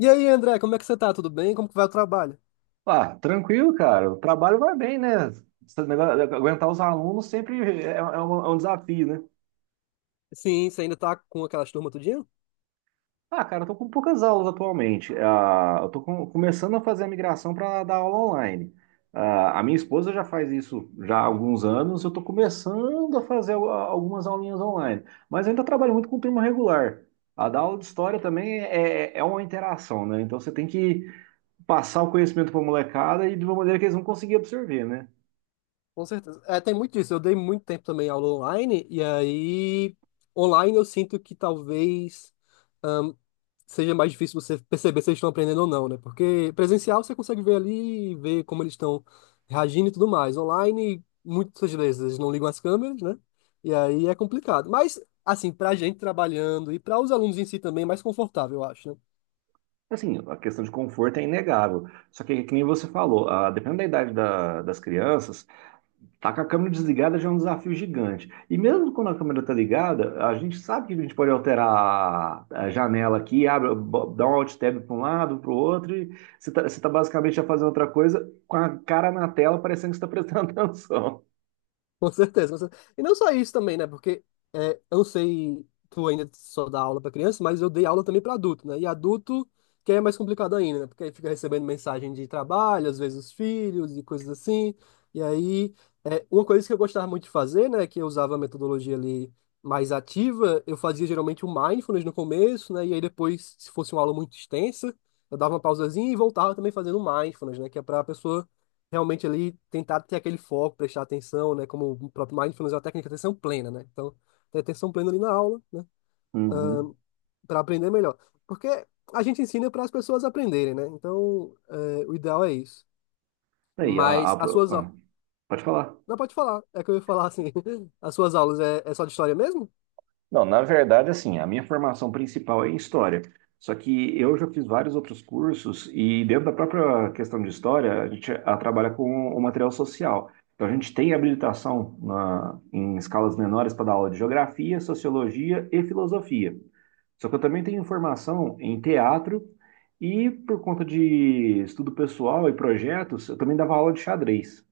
E aí, André, como é que você tá? Tudo bem? Como que vai o trabalho? Ah, tranquilo, cara. O trabalho vai bem, né? Esse negócio de aguentar os alunos sempre é um desafio, né? Sim, você ainda tá com aquelas turmas tudinho? Ah, cara, eu tô com poucas aulas atualmente. Ah, eu tô começando a fazer a migração para dar aula online. Ah, a minha esposa já faz isso já há alguns anos. Eu tô começando a fazer algumas aulinhas online, mas eu ainda trabalho muito com turma regular. A dar aula de história também é uma interação, né? Então você tem que passar o conhecimento para a molecada e de uma maneira que eles vão conseguir absorver, né? Com certeza. É, tem muito disso. Eu dei muito tempo também aula online, e aí, online eu sinto que talvez ahn, seja mais difícil você perceber se eles estão aprendendo ou não, né? Porque presencial você consegue ver ali, ver como eles estão reagindo e tudo mais. Online, muitas vezes eles não ligam as câmeras, né? E aí é complicado. Mas, assim, pra gente trabalhando e para os alunos em si também, é mais confortável, eu acho, né? Assim, a questão de conforto é inegável. Só que nem você falou, dependendo da idade das crianças, tá com a câmera desligada já é um desafio gigante. E mesmo quando a câmera tá ligada, a gente sabe que a gente pode alterar a janela aqui, abre, dá um alt tab para um lado, para o outro, e você tá basicamente já fazendo outra coisa com a cara na tela, parecendo que você está prestando atenção. Com certeza, com certeza. E não só isso também, né? Porque é, eu não sei, tu ainda só dá aula para criança, mas eu dei aula também para adulto, né? E adulto que é mais complicado ainda, né? Porque aí fica recebendo mensagem de trabalho, às vezes os filhos e coisas assim. E aí, é, uma coisa que eu gostava muito de fazer, né? Que eu usava a metodologia ali mais ativa, eu fazia geralmente o mindfulness no começo, né? E aí depois, se fosse uma aula muito extensa, eu dava uma pausazinha e voltava também fazendo mindfulness, né? Que é para a pessoa realmente ali tentar ter aquele foco, prestar atenção, né? Como o próprio Mindfulness é uma técnica de atenção plena, né? Então, ter atenção plena ali na aula, né? Uhum. Para aprender melhor. Porque a gente ensina para as pessoas aprenderem, né? Então, é, o ideal é isso. Aí, a- Mas as suas aulas. ah, Pode falar. Não, pode falar. É que eu ia falar assim. As suas aulas é, é só de história mesmo? Não, na verdade, assim, a minha formação principal é em história. Só que eu já fiz vários outros cursos e dentro da própria questão de história, a gente trabalha com o material social. Então a gente tem habilitação em escalas menores para dar aula de geografia, sociologia e filosofia. Só que eu também tenho formação em teatro e por conta de estudo pessoal e projetos, eu também dava aula de xadrez.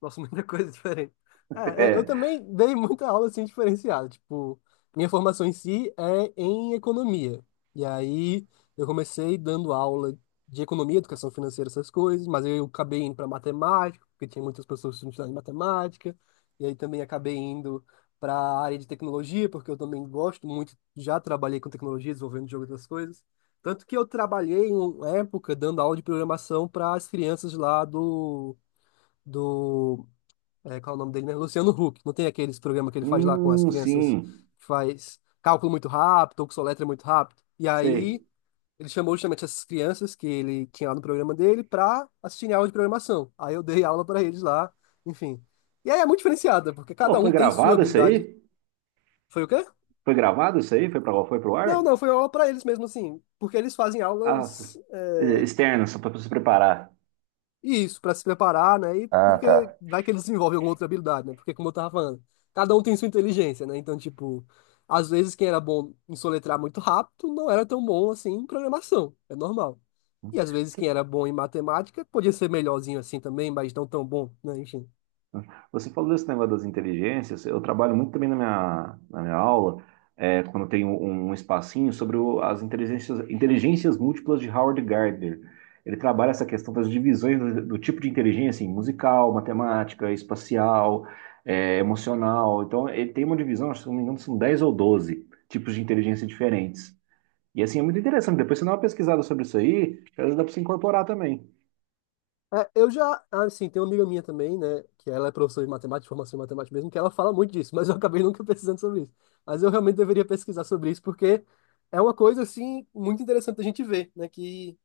Nossa, muita coisa diferente. É, é, eu É. também dei muita aula assim diferenciada. Tipo, minha formação em si é em economia. E aí eu comecei dando aula de economia, educação financeira, essas coisas, mas eu acabei indo para matemática, porque tinha muitas pessoas que estudavam em matemática. E aí também acabei indo para a área de tecnologia, porque eu também gosto muito, já trabalhei com tecnologia, desenvolvendo jogo e outras coisas. Tanto que eu trabalhei em uma época dando aula de programação para as crianças lá do é, qual é o nome dele mesmo? Luciano Huck. Não tem aqueles programas que ele faz lá com as crianças que sim, faz cálculo muito rápido ou que soletra muito rápido. E sei. aí ele chamou justamente essas crianças que ele tinha lá no programa dele para assistirem aula de programação. Aí eu dei aula para eles lá, enfim. E aí é muito diferenciada, porque cada Pô, foi um tem sua gravado isso habilidade. aí? Foi o quê? Foi gravado isso aí? Foi pro Não, ar? não, foi aula para eles mesmo assim, porque eles fazem Ah, s- aulas é, Externo, só para se preparar. isso, para se preparar, né? E Ah, porque tá. vai que eles desenvolvem alguma outra habilidade, né? Porque, como eu tava falando, cada um tem sua inteligência, né? Então, tipo, às vezes quem era bom em soletrar muito rápido não era tão bom assim em programação, é normal. E às vezes Você quem era bom em matemática podia ser melhorzinho assim também, mas não tão bom, né? Enfim. você falou desse negócio das inteligências. Eu trabalho muito também na minha aula, quando eu tenho um espacinho, sobre inteligências múltiplas de Howard Gardner. Ele trabalha essa questão das divisões do tipo de inteligência, assim, musical, matemática, espacial, emocional. Então, ele tem uma divisão, acho que se não me engano, são 10 ou 12 tipos de inteligência diferentes. E assim, é muito interessante. Depois você dá uma pesquisada sobre isso aí, que às dá para se incorporar também. É, eu já, ah, assim, tem uma amiga minha também, né? Que ela é professora de matemática, de formação em matemática mesmo, que ela fala muito disso, mas eu acabei nunca pesquisando sobre isso. Mas eu realmente deveria pesquisar sobre isso, porque é uma coisa, assim, muito interessante a gente ver, né? Que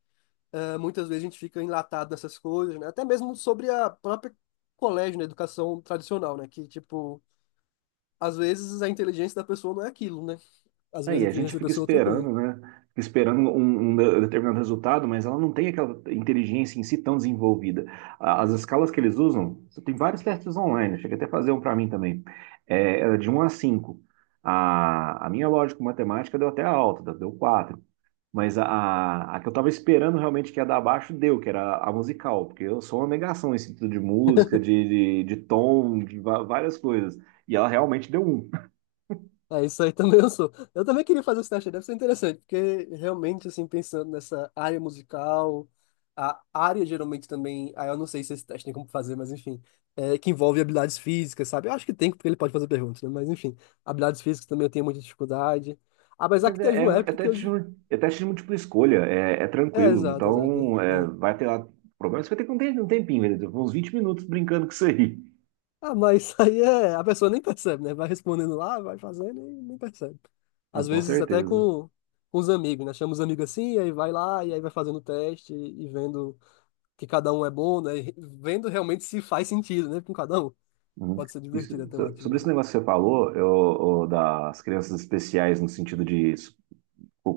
é, muitas vezes a gente fica enlatado nessas coisas, né? Até mesmo sobre a própria colégio, né? Educação tradicional, né? Que, tipo, às vezes a inteligência da pessoa não é aquilo, né? Às vezes Aí a a gente inteligência da fica pessoa é outra coisa. esperando, né? Fica esperando um determinado resultado, mas ela não tem aquela inteligência em si tão desenvolvida. As escalas que eles usam, você tem vários testes online, chega até a fazer um para mim também. É de um a cinco. A minha lógica matemática deu até alta, deu quatro. Mas a que eu tava esperando realmente que ia dar baixo, deu, que era a musical, porque eu sou uma negação em sentido de música, de tom, várias coisas. E ela realmente deu um. É, isso aí também eu sou. Eu também queria fazer esse teste, deve ser interessante, porque realmente, assim, pensando nessa área musical, a área geralmente também, ah, eu não sei se esse teste tem como fazer, mas enfim, é, que envolve habilidades físicas, sabe? Eu acho que tem, porque ele pode fazer perguntas, né? Mas enfim, habilidades físicas também eu tenho muita dificuldade. Apesar Mas que teve é, é, uma é época que eu teste, é teste de múltipla escolha, é é, tranquilo. exato, exato. Então, Né? É. vai ter lá. O problema é que você vai ter que ter um tempinho, beleza? Uns 20 minutos brincando com isso aí. Ah, mas isso aí é. A pessoa nem percebe, né? Vai respondendo lá, vai fazendo e nem percebe. Ah, Às com vezes até certeza. Com os amigos, né? Chama os amigos assim, e aí vai lá, e aí vai fazendo o teste e vendo que cada um é bom, né? E vendo realmente se faz sentido, né? Com cada um. Uhum. Pode ser divertido até uma Sobre esse atividade. negócio que você falou, o das crianças especiais no sentido de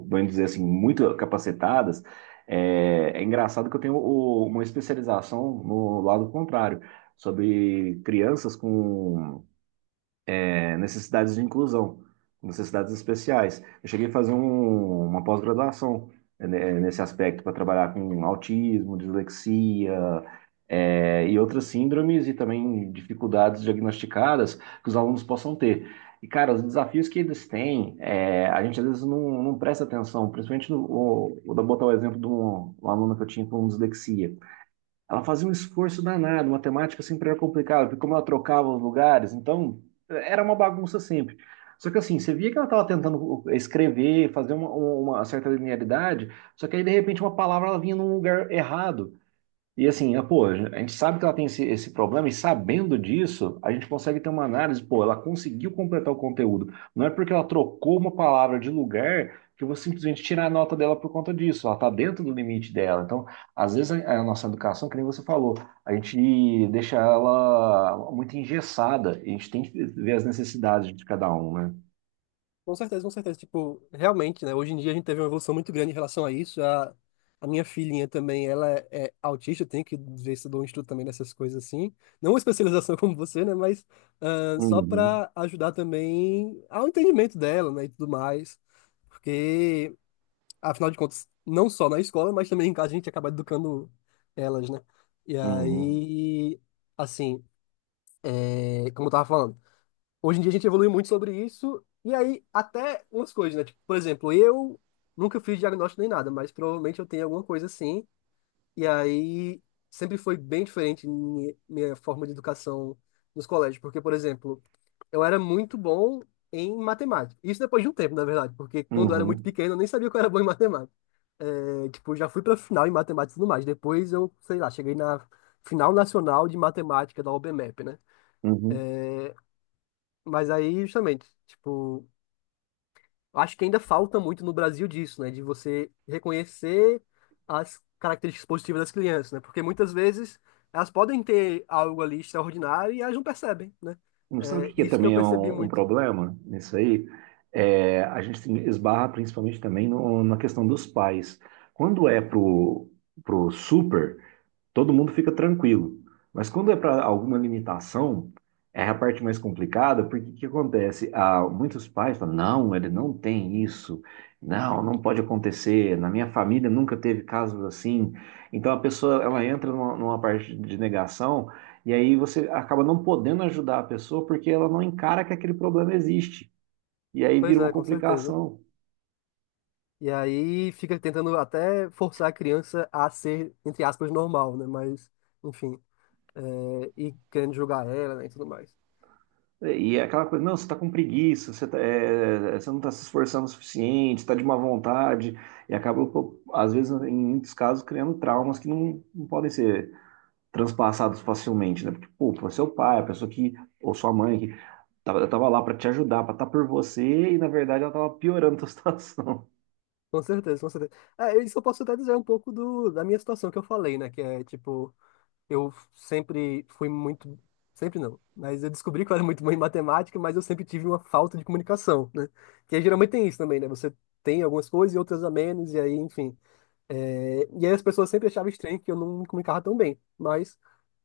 bem dizer assim, muito capacitadas, é engraçado que eu tenho uma especialização no lado contrário, sobre crianças com necessidades de inclusão, necessidades especiais. Eu cheguei a fazer uma pós-graduação, né, nesse aspecto para trabalhar com autismo, dislexia, e outras síndromes e também dificuldades diagnosticadas que os alunos possam ter. E, cara, os desafios que eles têm, a gente às vezes não presta atenção, principalmente no, o- vou dar- botar o exemplo de um aluno que eu tinha com dislexia. Ela fazia um esforço danado, matemática sempre era complicada, porque como ela trocava os lugares, então era uma bagunça sempre. Só que assim, você via que ela estava tentando escrever, fazer uma certa linearidade, só que aí de repente uma palavra ela vinha num lugar errado. E assim, pô, a gente sabe que ela tem esse problema, e sabendo disso, a gente consegue ter uma análise, pô, ela conseguiu completar o conteúdo. Não é porque ela trocou uma palavra de lugar que eu vou simplesmente tirar a nota dela por conta disso. Ela está dentro do limite dela. Então, às vezes, a nossa educação, que nem você falou, a gente deixa ela muito engessada. A gente tem que ver as necessidades de cada um, né? Com certeza, com certeza. Tipo, realmente, né? Hoje em dia a gente teve uma evolução muito grande em relação a isso. A minha filhinha também, ela é autista, eu tenho que ver se eu dou um estudo também nessas coisas assim. Não uma especialização como você, né? Mas ah, só Uhum, para ajudar também ao entendimento dela, né? E tudo mais. Porque, afinal de contas, não só na escola, mas também em casa a gente acaba educando elas, né? E uhum, aí, assim, é, como eu tava falando. Hoje em dia a gente evolui muito sobre isso, e aí até umas coisas, né? Tipo, por exemplo, eu nunca fiz diagnóstico nem nada, mas provavelmente eu tenho alguma coisa assim, e aí sempre foi bem diferente minha forma de educação nos colégios, porque, por exemplo, eu era muito bom em matemática. Isso depois de um tempo, na verdade, porque quando eu era muito uhum, pequeno eu nem sabia que eu era bom em matemática. É, tipo, já fui pra final em matemática e tudo mais. Depois eu, sei lá, cheguei na final nacional de matemática da OBMEP, né? uhum. Mas aí, justamente, tipo. Acho que ainda falta muito no Brasil disso, né? De você reconhecer as características positivas das crianças, né? Porque muitas vezes elas podem ter algo ali extraordinário e elas não percebem, né? Não sabe o É que que é isso que eu também é percebi um muito. problema nisso aí? É, a gente esbarra principalmente também na questão dos pais. Quando é pro super, todo mundo fica tranquilo. Mas quando é para alguma limitação, é a parte mais complicada, porque o que acontece? Ah, muitos pais falam, não, ele não tem isso, não, não pode acontecer, na minha família nunca teve casos assim. Então a pessoa, ela entra numa parte de negação, e aí você acaba não podendo ajudar a pessoa porque ela não encara que aquele problema existe. E aí vira Pois uma é, com certeza. complicação. E aí fica tentando até forçar a criança a ser, entre aspas, normal, né? Mas, enfim, é, e querendo julgar ela, né, e tudo mais. E é aquela coisa, não, você está com preguiça, você não está se esforçando o suficiente, está de má vontade, e acaba, pô, às vezes, em muitos casos, criando traumas que não podem ser transpassados facilmente, né? Porque, pô, foi seu pai, a pessoa que, ou sua mãe, que tava lá para te ajudar, para estar por você, e na verdade ela tava piorando a tua situação. Com certeza, com certeza. É, isso eu posso até dizer um pouco do, da minha situação que eu falei, né? Que é, tipo, eu sempre fui muito. Sempre não. Mas eu descobri que eu era muito bom em matemática, mas eu sempre tive uma falta de comunicação, né? Que geralmente tem isso também, né? Você tem algumas coisas e outras a menos, e aí, enfim. É, e aí as pessoas sempre achavam estranho que eu não me comunicava tão bem. Mas,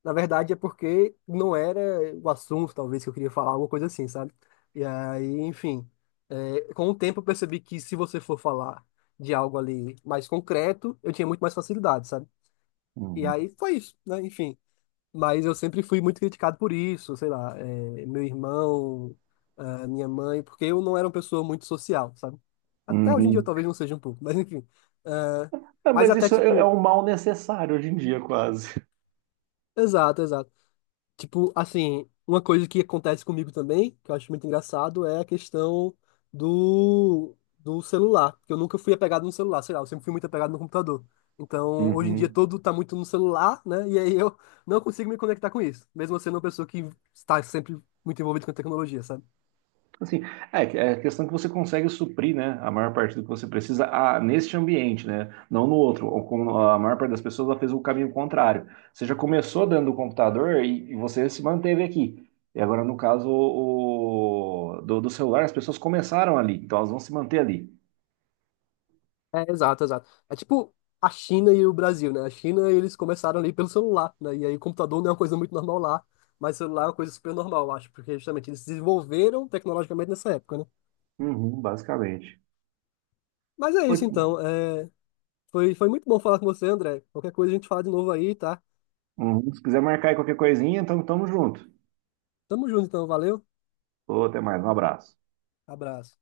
na verdade, é porque não era o assunto, talvez, que eu queria falar, alguma coisa assim, sabe? E aí, enfim. É, com o tempo eu percebi que se você for falar de algo ali mais concreto, eu tinha muito mais facilidade, sabe? E Uhum. aí foi isso, né? Enfim. Mas eu sempre fui muito criticado por isso, sei lá, meu irmão, ah, minha mãe, porque eu não era uma pessoa muito social, sabe? Até hoje em dia eu Uhum. talvez não seja um pouco, mas enfim. Ah, É, mas mas até isso é um tipo, mal necessário hoje em dia, quase. exato, exato. Tipo, assim, uma coisa que acontece comigo também, que eu acho muito engraçado, é a questão do, do celular. Que eu nunca fui apegado no celular, sei lá, eu sempre fui muito apegado no computador. Então, hoje em dia, Uhum. todo tá muito no celular, né? E aí eu não consigo me conectar com isso. Mesmo eu sendo uma pessoa que está sempre muito envolvida com a tecnologia, sabe? Assim, é a questão que você consegue suprir, né, a maior parte do que você precisa neste ambiente, né, não no outro. Ou como a maior parte das pessoas ela fez o caminho contrário. Você já começou dentro do computador e você se manteve aqui. E agora, no caso do celular, as pessoas começaram ali, então elas vão se manter ali. É, exato, exato. É tipo a China e o Brasil, né? A China, eles começaram ali pelo celular, né? E aí o computador não é uma coisa muito normal lá, mas o celular é uma coisa super normal, eu acho, porque justamente eles se desenvolveram tecnologicamente nessa época, né? Uhum, basicamente. Mas é Pô, isso então. É, foi, foi muito bom falar com você, André. Qualquer coisa a gente fala de novo aí, tá? uhum, se quiser marcar aí qualquer coisinha, então tamo junto. Tamo junto então, valeu. Ô, até mais, um abraço. Abraço.